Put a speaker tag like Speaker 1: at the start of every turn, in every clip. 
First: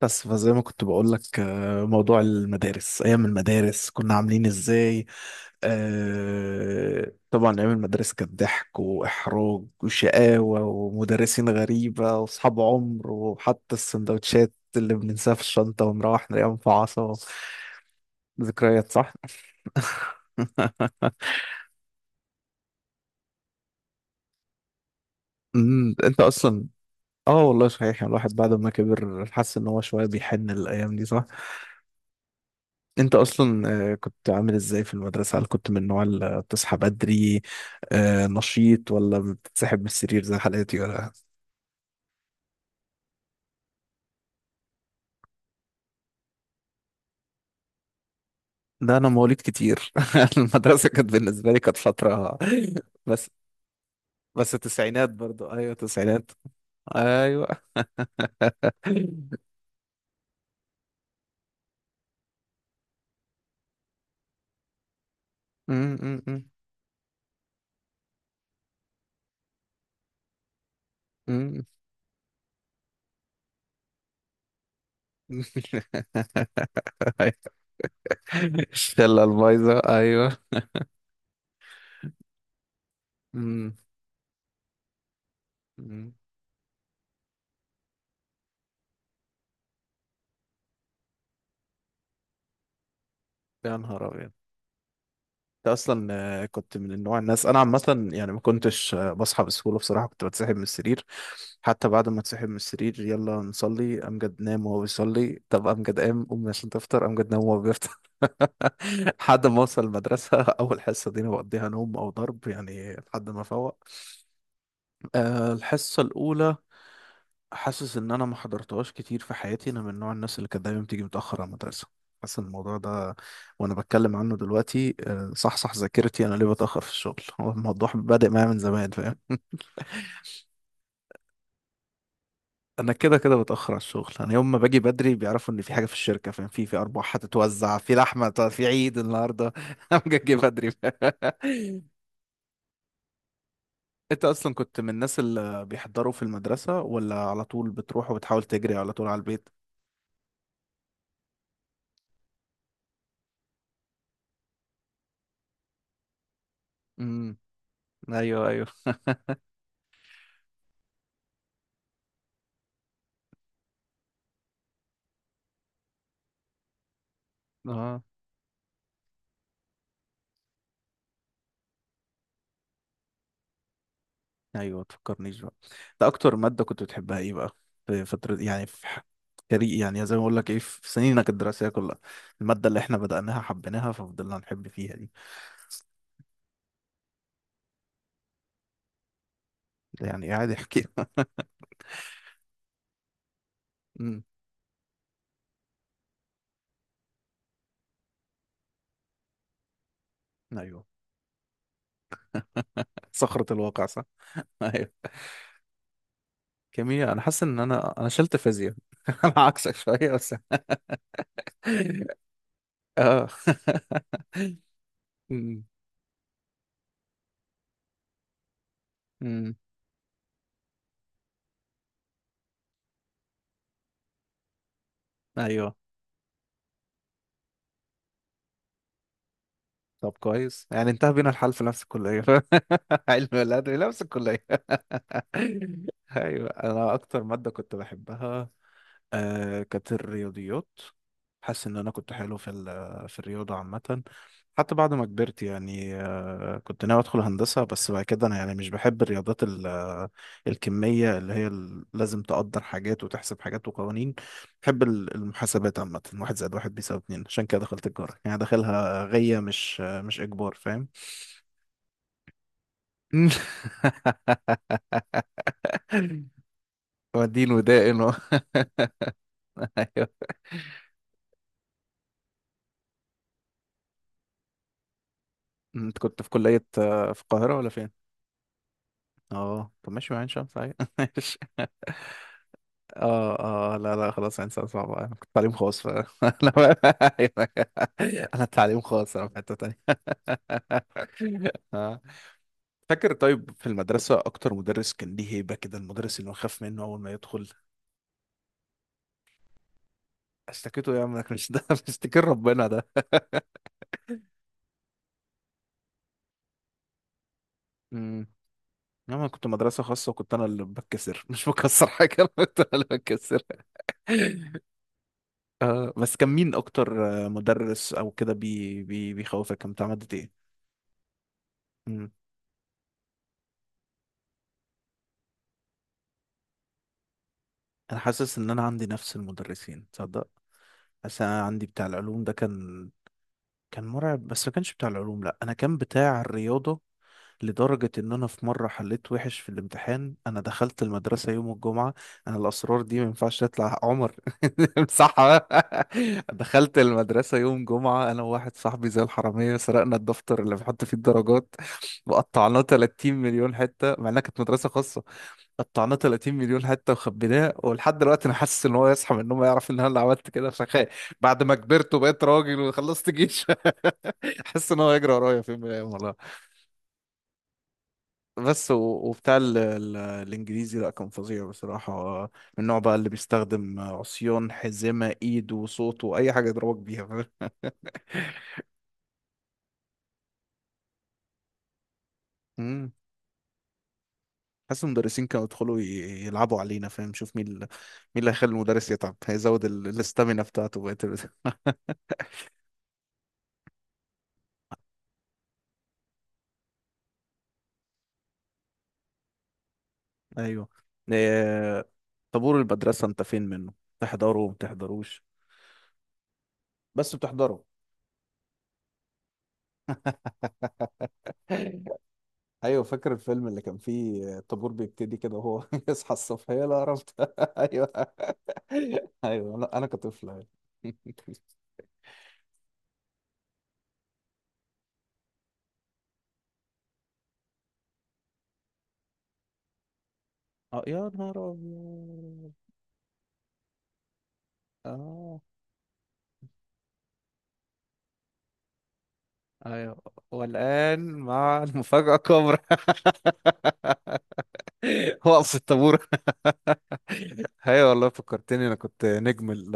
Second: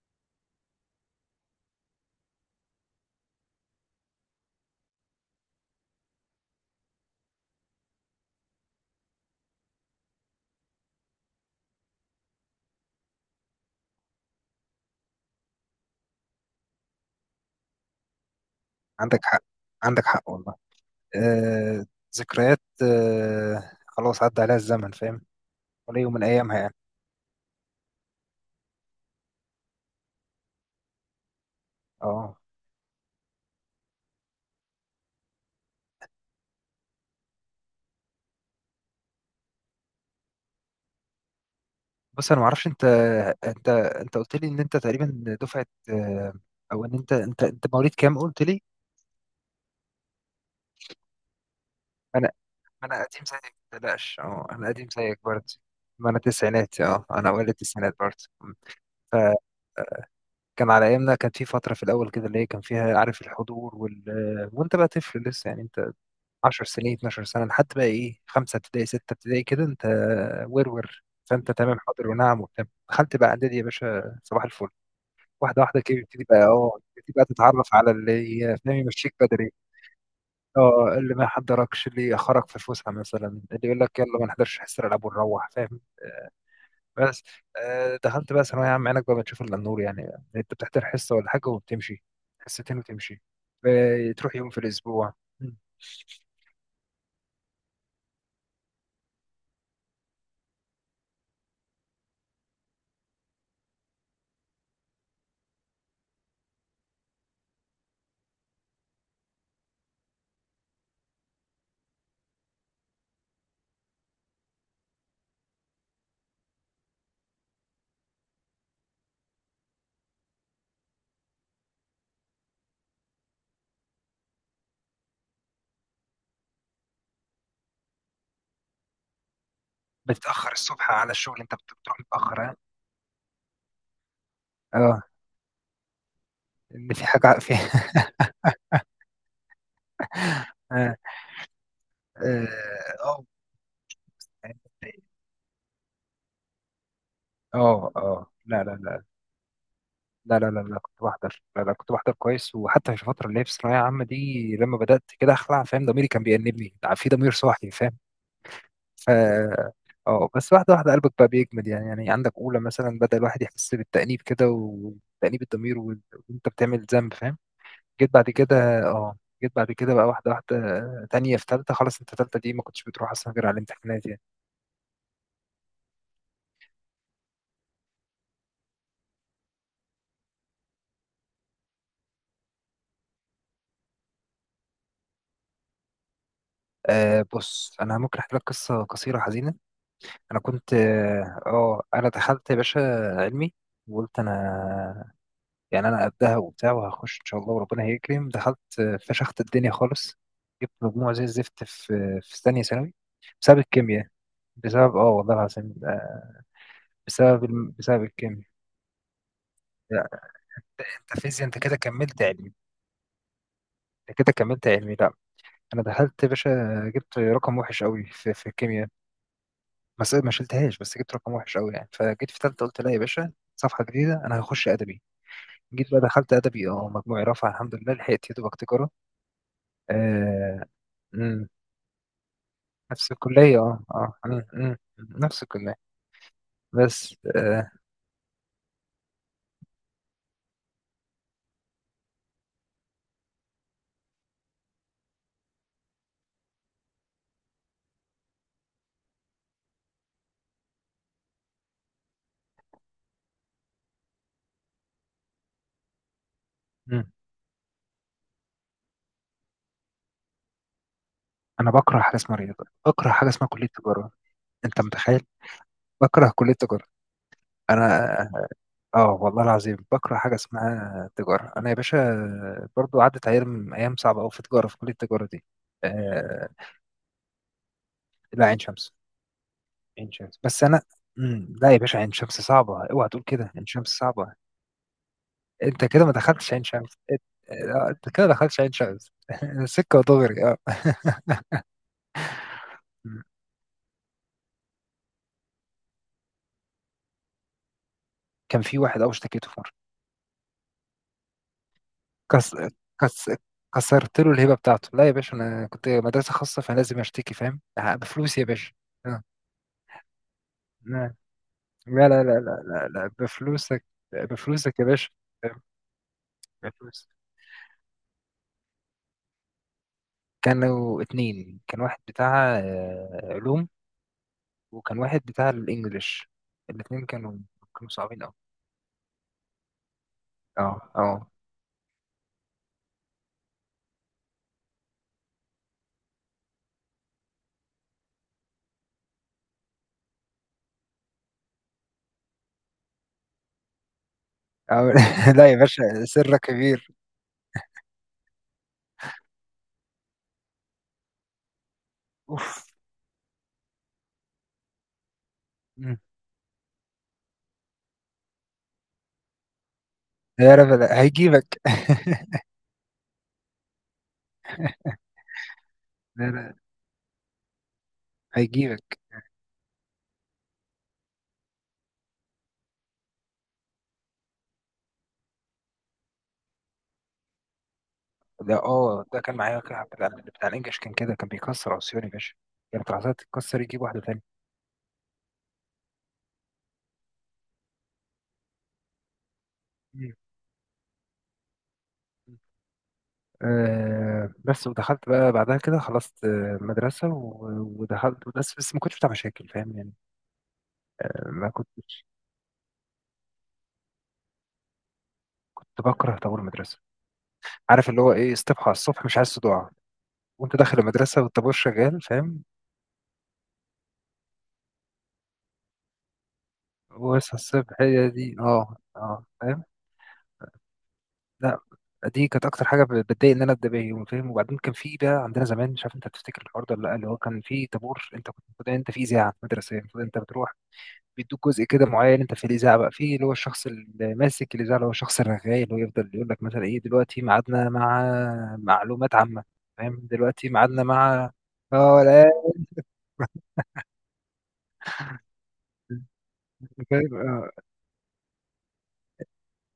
Speaker 1: بس فزي، ما كنت بقول لك، موضوع المدارس، ايام المدارس كنا عاملين ازاي؟ طبعا ايام المدارس كانت ضحك واحراج وشقاوه ومدرسين غريبه واصحاب عمر، وحتى السندوتشات اللي بننساها في الشنطه ونروح نلاقيها مفعصه. ذكريات، صح.
Speaker 2: عندك حق، عندك حق والله. آه ذكريات، خلاص عدى عليها الزمن، فاهم. ولا يوم
Speaker 1: انت
Speaker 2: من ايامها
Speaker 1: اصلا.
Speaker 2: يعني.
Speaker 1: اه، والله صحيح، يعني الواحد بعد ما كبر حس ان هو شويه بيحن الايام دي.
Speaker 2: اه
Speaker 1: انت اصلا. كنت عامل ازاي في المدرسة؟ هل كنت من النوع اللي بتصحى بدري، نشيط، ولا بتتسحب من السرير زي حالاتي، ولا؟
Speaker 2: بص، انا ما اعرفش انت. انت قلت لي ان انت تقريبا دفعه، او ان انت مواليد كام قلت لي.
Speaker 1: ده انا مواليد كتير. المدرسة كانت بالنسبة لي كانت
Speaker 2: انا
Speaker 1: فترة.
Speaker 2: انا قديم
Speaker 1: بس
Speaker 2: زيك ما تقلقش،
Speaker 1: بس
Speaker 2: انا قديم
Speaker 1: التسعينات
Speaker 2: زيك
Speaker 1: برضو،
Speaker 2: برضه.
Speaker 1: ايوه،
Speaker 2: ما انا
Speaker 1: تسعينات.
Speaker 2: تسعيناتي، انا
Speaker 1: ايوه.
Speaker 2: اوائل التسعينات برضه. فكان
Speaker 1: م-
Speaker 2: على ايامنا كان في فتره في الاول كده اللي هي كان فيها، عارف، الحضور وانت بقى طفل لسه يعني. انت
Speaker 1: م- م-
Speaker 2: 10 سنين، 12 سنة، حتى بقى ايه، خمسة ابتدائي، ستة ابتدائي كده انت ورور. فانت
Speaker 1: م.
Speaker 2: تمام، حاضر ونعم وبتاع. دخلت بقى اعدادي يا باشا صباح الفل. واحدة واحدة كده بتبتدي بقى تتعرف على اللي، فاهم، يمشيك
Speaker 1: الشلة
Speaker 2: بدري.
Speaker 1: البايظة، ايوه.
Speaker 2: اه اللي ما يحضركش، اللي يأخرك في الفسحة مثلا، اللي
Speaker 1: م-
Speaker 2: يقول لك يلا ما نحضرش حصة الألعاب ونروح، فاهم.
Speaker 1: م.
Speaker 2: بس دخلت بقى ثانوية عامة، عينك بقى بتشوف إلا النور يعني. انت بتحضر حصة ولا حاجة وبتمشي، حصتين وتمشي.
Speaker 1: يا نهار
Speaker 2: آه،
Speaker 1: ابيض.
Speaker 2: تروح يوم في الأسبوع.
Speaker 1: انت اصلا. كنت من النوع، الناس انا عامه يعني ما كنتش بصحى بسهوله، بصراحه كنت بتسحب من السرير. حتى بعد ما اتسحب من السرير، يلا نصلي امجد، نام وهو بيصلي. طب امجد قام، قوم عشان تفطر، امجد نام وهو بيفطر. لحد ما اوصل المدرسه. اول حصه دي انا بقضيها نوم او ضرب، يعني لحد ما افوق. الحصه الاولى، حاسس ان انا ما حضرتهاش كتير في حياتي. انا من نوع الناس اللي كانت دايما بتيجي متاخر على المدرسه. حاسس ان الموضوع ده، وانا بتكلم عنه دلوقتي صحصح ذاكرتي، انا ليه بتاخر في الشغل. هو الموضوع بادئ معايا من زمان، فاهم.
Speaker 2: بتتأخر الصبح على الشغل؟ انت بتروح متأخر.
Speaker 1: انا كده كده بتاخر على الشغل. انا يوم ما باجي
Speaker 2: آه،
Speaker 1: بدري بيعرفوا ان في حاجه في الشركه، فاهم؟ في
Speaker 2: إن في
Speaker 1: ارباح
Speaker 2: حاجة في
Speaker 1: هتتوزع، في لحمه في عيد النهارده. انا جاي بدري.
Speaker 2: آه، آه،
Speaker 1: انت اصلا كنت من الناس اللي بيحضروا في المدرسه، ولا على طول
Speaker 2: اه
Speaker 1: بتروح
Speaker 2: اه،
Speaker 1: وبتحاول
Speaker 2: لا لا
Speaker 1: تجري على
Speaker 2: لا
Speaker 1: طول على البيت؟
Speaker 2: لا لا لا لا، كنت بحضر، لا لا كنت بحضر كويس. وحتى في الفترة اللي هي في الثانوية العامة دي لما بدأت كده أخلع، فاهم، ضميري كان بيأنبني، في ضمير
Speaker 1: امم.
Speaker 2: صاحي، فاهم.
Speaker 1: ايوه ايوه،
Speaker 2: ف اه بس واحدة واحدة قلبك بقى بيجمد يعني. يعني عندك أولى مثلا بدأ الواحد يحس بالتأنيب كده وتأنيب الضمير وأنت بتعمل ذنب، فاهم.
Speaker 1: اه،
Speaker 2: جيت بعد كده، بقى واحدة واحدة، تانية في تالتة. خلاص أنت تالتة دي ما كنتش بتروح أصلا غير على الامتحانات يعني.
Speaker 1: ايوه، تفكرنيش بقى. ده اكتر ماده كنت بتحبها ايه بقى؟ في فتره، يعني، في كاري، يعني زي ما اقول لك ايه في سنينك الدراسيه كلها. الماده اللي احنا بدأناها حبيناها، ففضلنا نحب فيها دي.
Speaker 2: آه بص انا ممكن احكي لك قصه قصيره حزينه.
Speaker 1: ده يعني
Speaker 2: انا
Speaker 1: قاعد
Speaker 2: كنت،
Speaker 1: احكي.
Speaker 2: انا دخلت يا باشا علمي. وقلت
Speaker 1: امم.
Speaker 2: انا، يعني، انا قدها وبتاع وهخش ان شاء الله وربنا هيكرم، دخلت، فشخت الدنيا خالص. جبت
Speaker 1: ايوه.
Speaker 2: مجموع زي الزفت في ثانيه ثانوي،
Speaker 1: صخرة
Speaker 2: بسبب
Speaker 1: الواقع، صح.
Speaker 2: الكيمياء.
Speaker 1: ايوه.
Speaker 2: بسبب، والله العظيم،
Speaker 1: كيمياء، انا حاسس ان انا
Speaker 2: بسبب
Speaker 1: انا شلت
Speaker 2: الكيمياء.
Speaker 1: فيزياء. انا عكسك
Speaker 2: لا
Speaker 1: شويه بس.
Speaker 2: انت فيزياء، انت كده كملت علمي.
Speaker 1: اه.
Speaker 2: انت كده كملت علمي، لا.
Speaker 1: أمم،
Speaker 2: انا دخلت يا باشا، جبت رقم وحش قوي في الكيمياء.
Speaker 1: أمم.
Speaker 2: ما شلتهاش، بس جبت رقم وحش قوي يعني، فجيت في ثالثه قلت لا يا باشا، صفحه جديده، انا هخش ادبي.
Speaker 1: ايوه،
Speaker 2: جيت بقى دخلت ادبي، اه، مجموعي رفع الحمد لله، لحقت يا دوبك تجاره.
Speaker 1: طب
Speaker 2: آه.
Speaker 1: كويس، يعني انتهى بينا
Speaker 2: مم.
Speaker 1: الحال في نفس الكلية.
Speaker 2: نفس
Speaker 1: علم
Speaker 2: الكليه،
Speaker 1: الأدبي
Speaker 2: اه
Speaker 1: نفس
Speaker 2: اه،
Speaker 1: الكلية.
Speaker 2: مم. مم. نفس الكليه.
Speaker 1: أيوة، أنا
Speaker 2: بس
Speaker 1: أكتر مادة
Speaker 2: آه.
Speaker 1: كنت بحبها كانت الرياضيات. حاسس ان انا كنت حلو في في الرياضه عامه. حتى بعد ما كبرت يعني كنت ناوي ادخل هندسه، بس بعد كده انا يعني مش بحب الرياضات، الكميه، اللي هي لازم تقدر حاجات وتحسب حاجات وقوانين. بحب المحاسبات عامه، واحد زائد واحد بيساوي
Speaker 2: مم.
Speaker 1: اتنين، عشان كده دخلت تجاره، يعني داخلها غيه، مش مش اجبار، فاهم.
Speaker 2: انا بكره حاجه اسمها رياضه، بكره حاجه اسمها كليه تجاره. انت متخيل؟ بكره كليه تجاره.
Speaker 1: ودين
Speaker 2: انا،
Speaker 1: ودائن.
Speaker 2: اه والله العظيم بكره حاجه اسمها تجاره. انا يا باشا برضو عدت ايام، ايام صعبه قوي في تجاره، في كليه التجاره دي.
Speaker 1: انت كنت في
Speaker 2: آه،
Speaker 1: كليه في القاهره ولا فين؟
Speaker 2: لا عين شمس.
Speaker 1: اه، طب
Speaker 2: عين
Speaker 1: ماشي، مع عين
Speaker 2: شمس،
Speaker 1: شمس
Speaker 2: بس
Speaker 1: عادي.
Speaker 2: انا،
Speaker 1: ماشي.
Speaker 2: مم. لا يا باشا، عين شمس صعبه، اوعى تقول كده، عين
Speaker 1: اه اه،
Speaker 2: شمس
Speaker 1: لا لا،
Speaker 2: صعبه.
Speaker 1: خلاص عين شمس صعبة، انا كنت تعليم خاص
Speaker 2: انت كده ما دخلتش عين شمس، انت،
Speaker 1: انا.
Speaker 2: أنت كده ما
Speaker 1: انا
Speaker 2: دخلتش عين
Speaker 1: تعليم
Speaker 2: شمس.
Speaker 1: خاص، انا في حتة تانية.
Speaker 2: سكه ودغري اه.
Speaker 1: آه. فاكر؟
Speaker 2: مم.
Speaker 1: طيب في المدرسة، أكتر مدرس كان ليه هيبة كده، المدرس اللي نخاف منه أول ما يدخل؟
Speaker 2: كان في واحد قوي اشتكيته في مره.
Speaker 1: اشتكيته إيه يا عم؟ إنك مش، ده مش اشتكي
Speaker 2: كس...
Speaker 1: ربنا ده.
Speaker 2: كس... كسرت له الهبه بتاعته. لا يا باشا انا كنت مدرسه خاصه، فلازم اشتكي، فاهم، آه،
Speaker 1: امم.
Speaker 2: بفلوس يا باشا.
Speaker 1: يا عم،
Speaker 2: آه.
Speaker 1: أنا كنت مدرسة خاصة، وكنت أنا اللي
Speaker 2: لا
Speaker 1: بتكسر. مش بكسر
Speaker 2: لا
Speaker 1: حاجة،
Speaker 2: لا
Speaker 1: أنا كنت
Speaker 2: لا.
Speaker 1: أنا اللي
Speaker 2: لا، لا.
Speaker 1: بتكسر.
Speaker 2: بفلوسك، بفلوسك يا باشا،
Speaker 1: بس كان مين أكتر
Speaker 2: بفلوس.
Speaker 1: مدرس أو كده بي بي بيخوفك، كان بتاع مادة؟
Speaker 2: كانوا اتنين، كان واحد
Speaker 1: إيه؟
Speaker 2: بتاع، علوم، وكان واحد بتاع الانجليش. الاتنين كانوا
Speaker 1: انا
Speaker 2: صعبين أوي.
Speaker 1: حاسس ان انا عندي نفس المدرسين، تصدق.
Speaker 2: اه
Speaker 1: بس
Speaker 2: اه،
Speaker 1: انا عندي بتاع العلوم ده كان مرعب، بس ما كانش بتاع العلوم، لا، انا كان بتاع الرياضه. لدرجه ان انا في مره حليت وحش في الامتحان، انا دخلت المدرسه يوم الجمعه. انا الاسرار دي ما ينفعش تطلع، عمر. امسحها.
Speaker 2: لا يا باشا سرك
Speaker 1: دخلت
Speaker 2: كبير.
Speaker 1: المدرسه يوم جمعه، انا وواحد صاحبي، زي الحراميه، سرقنا الدفتر اللي بنحط فيه الدرجات، وقطعناه
Speaker 2: اوف.
Speaker 1: 30 مليون حته، مع انها كانت مدرسه خاصه. قطعناه
Speaker 2: مم.
Speaker 1: 30 مليون حته وخبيناه. ولحد دلوقتي انا حاسس ان هو يصحى من النوم يعرف ان انا اللي عملت كده،
Speaker 2: يا رب
Speaker 1: فخايف
Speaker 2: لا
Speaker 1: بعد ما
Speaker 2: هيجيبك.
Speaker 1: كبرت وبقيت راجل وخلصت جيش. حاسس ان هو هيجري ورايا في يوم من الايام، والله.
Speaker 2: لا لا،
Speaker 1: بس.
Speaker 2: هيجيبك.
Speaker 1: وبتاع ال الانجليزي، لا، كان فظيع بصراحه، من النوع بقى اللي بيستخدم عصيان، حزمه ايد، وصوت، واي حاجه يضربك بيها، فاهم.
Speaker 2: ده، ده كان معايا واحد بتاع الانجليش كان كده، كان بيكسر عصيان يا باشا. كانت
Speaker 1: مم.
Speaker 2: العصاية تتكسر، يجيب واحدة تانية.
Speaker 1: حاسس المدرسين كانوا يدخلوا يلعبوا علينا، فاهم، شوف مين، مين اللي هيخلي المدرس يتعب، هيزود
Speaker 2: مم.
Speaker 1: الاستامينا بتاعته بقى.
Speaker 2: آه بس ودخلت بقى بعدها كده، خلصت، آه، مدرسة، ودخلت، بس ما كنتش بتاع مشاكل، فاهم يعني.
Speaker 1: ايوه.
Speaker 2: آه، ما
Speaker 1: إيه.
Speaker 2: كنتش.
Speaker 1: طابور المدرسة، انت فين منه؟ تحضره ما تحضروش؟
Speaker 2: كنت بكره طابور المدرسة.
Speaker 1: بس بتحضره.
Speaker 2: عارف اللي هو ايه؟ استبحى على الصبح، مش عايز صداع وانت داخل المدرسة والطابور شغال، فاهم.
Speaker 1: ايوه، فاكر الفيلم اللي كان فيه الطابور بيبتدي كده وهو يصحى الصبح، يا لا عرفت.
Speaker 2: واصحى الصبح
Speaker 1: ايوه،
Speaker 2: هي دي، اه اه،
Speaker 1: ايوه،
Speaker 2: فاهم.
Speaker 1: انا كطفل، أيوة.
Speaker 2: لا دي كانت اكتر حاجة بتضايق ان انا ابدا بيها يوم، فاهم. وبعدين كان في بقى عندنا زمان، مش عارف انت تفتكر الحوار ده ولا لا، اللي هو كان في طابور، انت كنت المفروض انت في اذاعة مدرسية، المفروض انت بتروح،
Speaker 1: اه، يا نهار
Speaker 2: بيدوك جزء كده معين انت في
Speaker 1: ابيض.
Speaker 2: الاذاعة بقى، في اللي هو الشخص اللي ماسك الاذاعة، اللي هو الشخص
Speaker 1: اه،
Speaker 2: الرغاي اللي هو يفضل يقول لك مثلا ايه دلوقتي ميعادنا مع معلومات عامة، فاهم،
Speaker 1: ايوه،
Speaker 2: دلوقتي ميعادنا
Speaker 1: والان
Speaker 2: مع،
Speaker 1: مع
Speaker 2: اه
Speaker 1: المفاجأة
Speaker 2: لا،
Speaker 1: الكبرى. وقف الطابور.
Speaker 2: فاهم اه.
Speaker 1: ايوه، والله فكرتني، انا كنت نجم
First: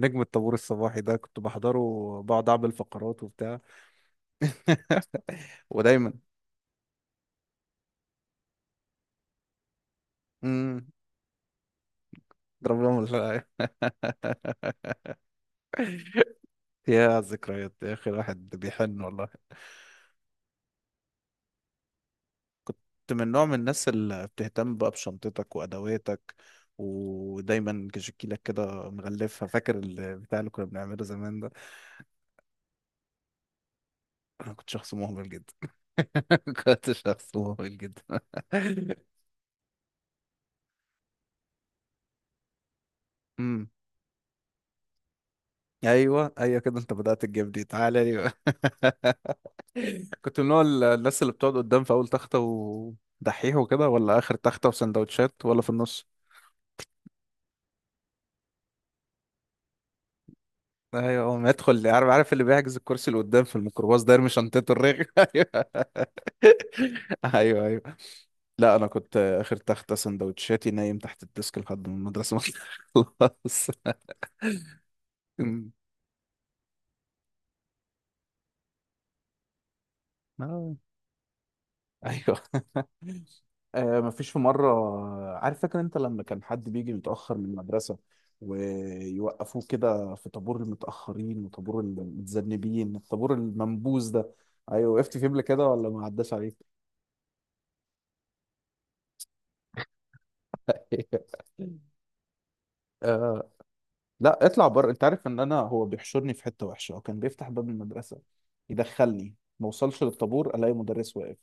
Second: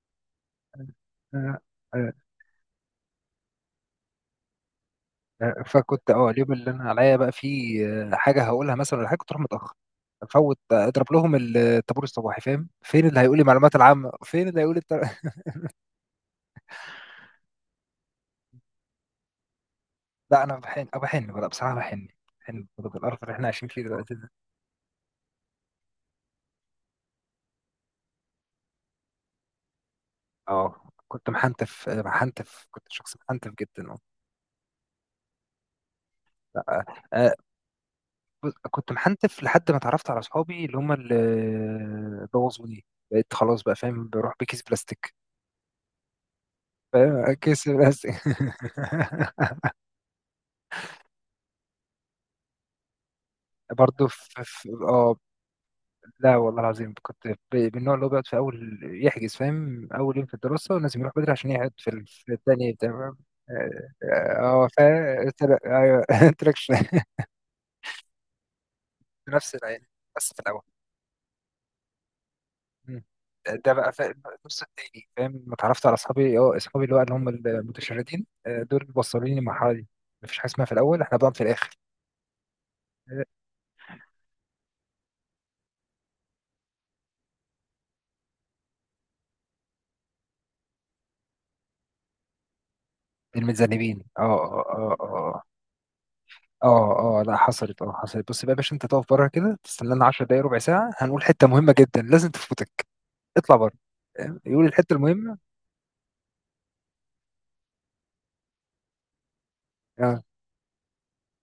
Speaker 1: نجم الطابور الصباحي ده، كنت
Speaker 2: آه.
Speaker 1: بحضره
Speaker 2: آه،
Speaker 1: وبقعد اعمل فقرات وبتاع.
Speaker 2: آه، فكنت،
Speaker 1: ودايما.
Speaker 2: اليوم اللي انا عليا بقى فيه، آه، حاجه هقولها مثلا، ولا حاجه كنت اروح متاخر، افوت،
Speaker 1: امم.
Speaker 2: آه، اضرب لهم الطابور الصباحي، فاهم،
Speaker 1: ضرب لهم
Speaker 2: فين اللي هيقول لي المعلومات العامه، فين اللي هيقول لي
Speaker 1: يا ذكريات يا اخي، الواحد بيحن، والله.
Speaker 2: لا، انا بحن أو بحن بقى، بصراحه بحن. بحن
Speaker 1: كنت
Speaker 2: برضه بالقرف
Speaker 1: من
Speaker 2: اللي
Speaker 1: نوع
Speaker 2: احنا
Speaker 1: من
Speaker 2: عايشين فيه
Speaker 1: الناس
Speaker 2: دلوقتي
Speaker 1: اللي
Speaker 2: ده.
Speaker 1: بتهتم بقى بشنطتك وادواتك، ودايما كشكيلك كده مغلفها، فاكر البتاع اللي كنا
Speaker 2: اه
Speaker 1: بنعمله
Speaker 2: كنت
Speaker 1: زمان ده.
Speaker 2: محنتف، محنتف، كنت شخص محنتف جدا، اه.
Speaker 1: انا كنت شخص مهمل جدا.
Speaker 2: لا،
Speaker 1: كنت
Speaker 2: آه،
Speaker 1: شخص مهمل جدا.
Speaker 2: بص، كنت محنتف لحد ما اتعرفت على اصحابي اللي هم اللي بوظوني. بقيت خلاص
Speaker 1: امم.
Speaker 2: بقى، فاهم، بروح بكيس بلاستيك.
Speaker 1: ايوه، ايوه كده، انت بدأت
Speaker 2: فاهم؟
Speaker 1: الجيم دي،
Speaker 2: كيس
Speaker 1: تعالى
Speaker 2: بلاستيك.
Speaker 1: لي بقى. كنت من نوع الناس اللي بتقعد قدام في اول تخته ودحيح وكده،
Speaker 2: برضه
Speaker 1: ولا اخر
Speaker 2: في
Speaker 1: تخته
Speaker 2: في- اه
Speaker 1: وسندوتشات، ولا في النص؟
Speaker 2: لا والله العظيم كنت، من النوع اللي هو بيقعد في اول يحجز، فاهم، اول يوم في الدراسه لازم يروح
Speaker 1: ايوه،
Speaker 2: بدري
Speaker 1: هو ما
Speaker 2: عشان يقعد
Speaker 1: يدخل،
Speaker 2: في
Speaker 1: عارف، عارف
Speaker 2: في
Speaker 1: اللي
Speaker 2: الثاني،
Speaker 1: بيحجز
Speaker 2: تمام.
Speaker 1: الكرسي اللي قدام في
Speaker 2: اه
Speaker 1: الميكروباص ده، يرمي
Speaker 2: اه، آه،
Speaker 1: شنطته، الرغي. ايوه،
Speaker 2: ايوه، قلت لك شوية.
Speaker 1: ايوه، ايوه، لا، انا كنت
Speaker 2: في نفس
Speaker 1: اخر
Speaker 2: العين،
Speaker 1: تخته،
Speaker 2: بس في الاول،
Speaker 1: سندوتشاتي نايم تحت الديسك لحد ما المدرسه ما
Speaker 2: مم.
Speaker 1: تخلص.
Speaker 2: ده بقى في النص التاني، فاهم، ما اتعرفت على اصحابي، اه اصحابي اللي هو اللي هم المتشردين، آه، دول اللي وصلوني للمرحله دي. مفيش حاجه اسمها في
Speaker 1: آه،
Speaker 2: الاول احنا بنقعد في الاخر.
Speaker 1: ايوه.
Speaker 2: آه،
Speaker 1: مفيش. في مرة، عارف، فاكر انت لما كان حد بيجي متأخر من المدرسة، ويوقفوه كده في طابور المتأخرين وطابور المتذنبين، الطابور
Speaker 2: المتذنبين،
Speaker 1: المنبوذ
Speaker 2: اه
Speaker 1: ده،
Speaker 2: اه
Speaker 1: ايوه،
Speaker 2: اه، آه،
Speaker 1: وقفت فيه قبل
Speaker 2: آه.
Speaker 1: كده ولا ما عداش عليك؟
Speaker 2: اه اه لا، حصلت، بس بقى يا باشا انت تقف بره كده، تستنى لنا 10 دقايق، ربع ساعه، هنقول حته مهمه جدا لازم تفوتك،
Speaker 1: آه
Speaker 2: اطلع بره، فاهم؟
Speaker 1: لا،
Speaker 2: يقول
Speaker 1: اطلع بره،
Speaker 2: الحته
Speaker 1: انت عارف
Speaker 2: المهمه.
Speaker 1: ان انا، هو بيحشرني في حتة وحشة. هو كان بيفتح باب المدرسة يدخلني، ما اوصلش
Speaker 2: اه
Speaker 1: للطابور الاقي مدرس واقف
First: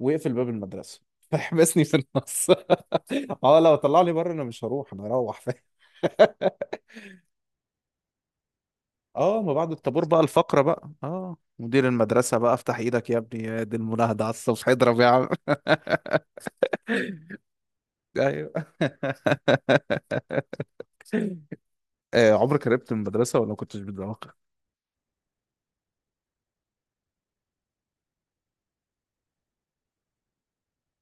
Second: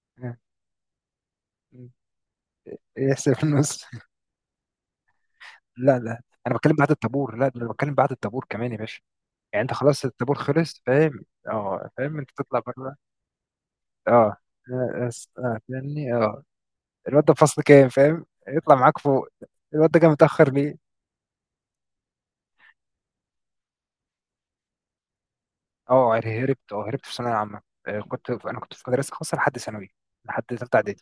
Speaker 1: ويقفل
Speaker 2: اه.
Speaker 1: باب المدرسة، فيحبسني
Speaker 2: م.
Speaker 1: في النص.
Speaker 2: يحسب في
Speaker 1: اه لو
Speaker 2: النص.
Speaker 1: طلعني بره انا مش هروح، انا هروح، فاهم.
Speaker 2: لا لا انا بتكلم بعد الطابور، لا ده انا بتكلم بعد الطابور كمان يا باشا.
Speaker 1: اه ما
Speaker 2: يعني
Speaker 1: بعد
Speaker 2: انت خلاص
Speaker 1: الطابور بقى
Speaker 2: الطابور
Speaker 1: الفقرة
Speaker 2: خلص،
Speaker 1: بقى،
Speaker 2: فاهم
Speaker 1: مدير
Speaker 2: اه، فاهم، انت
Speaker 1: المدرسة بقى،
Speaker 2: تطلع
Speaker 1: افتح
Speaker 2: بره.
Speaker 1: ايدك يا ابني، يا دي المناهضة على
Speaker 2: اه
Speaker 1: الصبح، اضرب يا
Speaker 2: اه،
Speaker 1: عم.
Speaker 2: اه فاهمني اه، الواد ده في فصل كام، فاهم،
Speaker 1: ايوه.
Speaker 2: يطلع معاك فوق. الواد ده جه متاخر ليه؟
Speaker 1: عمرك هربت من المدرسة ولا ما كنتش بتذاكر؟
Speaker 2: اه هربت، في ثانويه عامه، آه، كنت، انا كنت في مدرسه خاصه لحد ثانوي، لحد ثالثه اعدادي.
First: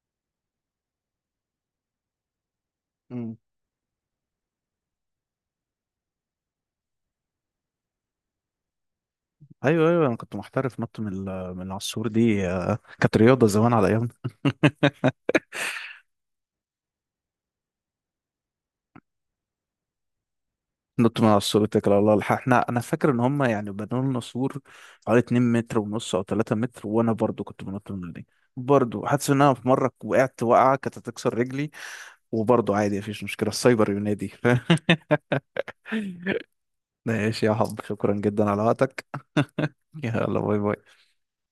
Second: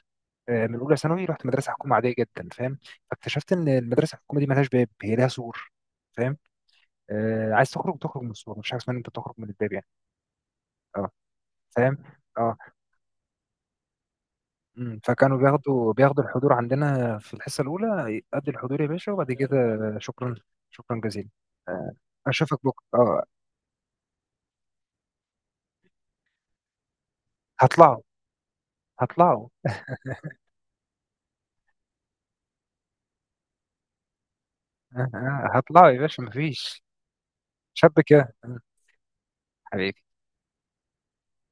Speaker 2: آه، من اولى ثانوي رحت مدرسه حكومه عاديه جدا، فاهم.
Speaker 1: مم.
Speaker 2: فاكتشفت ان المدرسه الحكومه دي ملهاش باب، هي لها سور. فاهم، آه، عايز تخرج تخرج من السور، مش حاجه اسمها ان انت تخرج من الباب يعني.
Speaker 1: ايوه، ايوه، انا كنت محترف نط من
Speaker 2: اه،
Speaker 1: من على
Speaker 2: فاهم
Speaker 1: السور دي،
Speaker 2: اه.
Speaker 1: كانت رياضة زمان على ايامنا.
Speaker 2: أمم، فكانوا بياخدوا الحضور عندنا في الحصه الاولى، قد الحضور يا باشا، وبعد كده. شكرا. شكرا
Speaker 1: نط من
Speaker 2: جزيلا.
Speaker 1: على السور اتكل
Speaker 2: آه،
Speaker 1: على الله، الحق
Speaker 2: اشوفك
Speaker 1: احنا. انا
Speaker 2: بكره
Speaker 1: فاكر ان
Speaker 2: اه.
Speaker 1: هم يعني بنوا لنا سور حوالي 2 متر ونص او 3 متر، وانا برضو كنت بنط
Speaker 2: هطلعوا.
Speaker 1: من دي. برضو حاسس ان
Speaker 2: هطلعوا،
Speaker 1: انا في مرة وقعت وقعة كانت هتكسر رجلي، وبرضه عادي، مفيش مشكلة، السايبر ينادي.
Speaker 2: آه، آه، هطلعوا يا باشا مفيش.
Speaker 1: ماشي يا حب،
Speaker 2: شاب
Speaker 1: شكرا
Speaker 2: كده.
Speaker 1: جدا على وقتك.
Speaker 2: حبيبي.
Speaker 1: يلا، باي باي.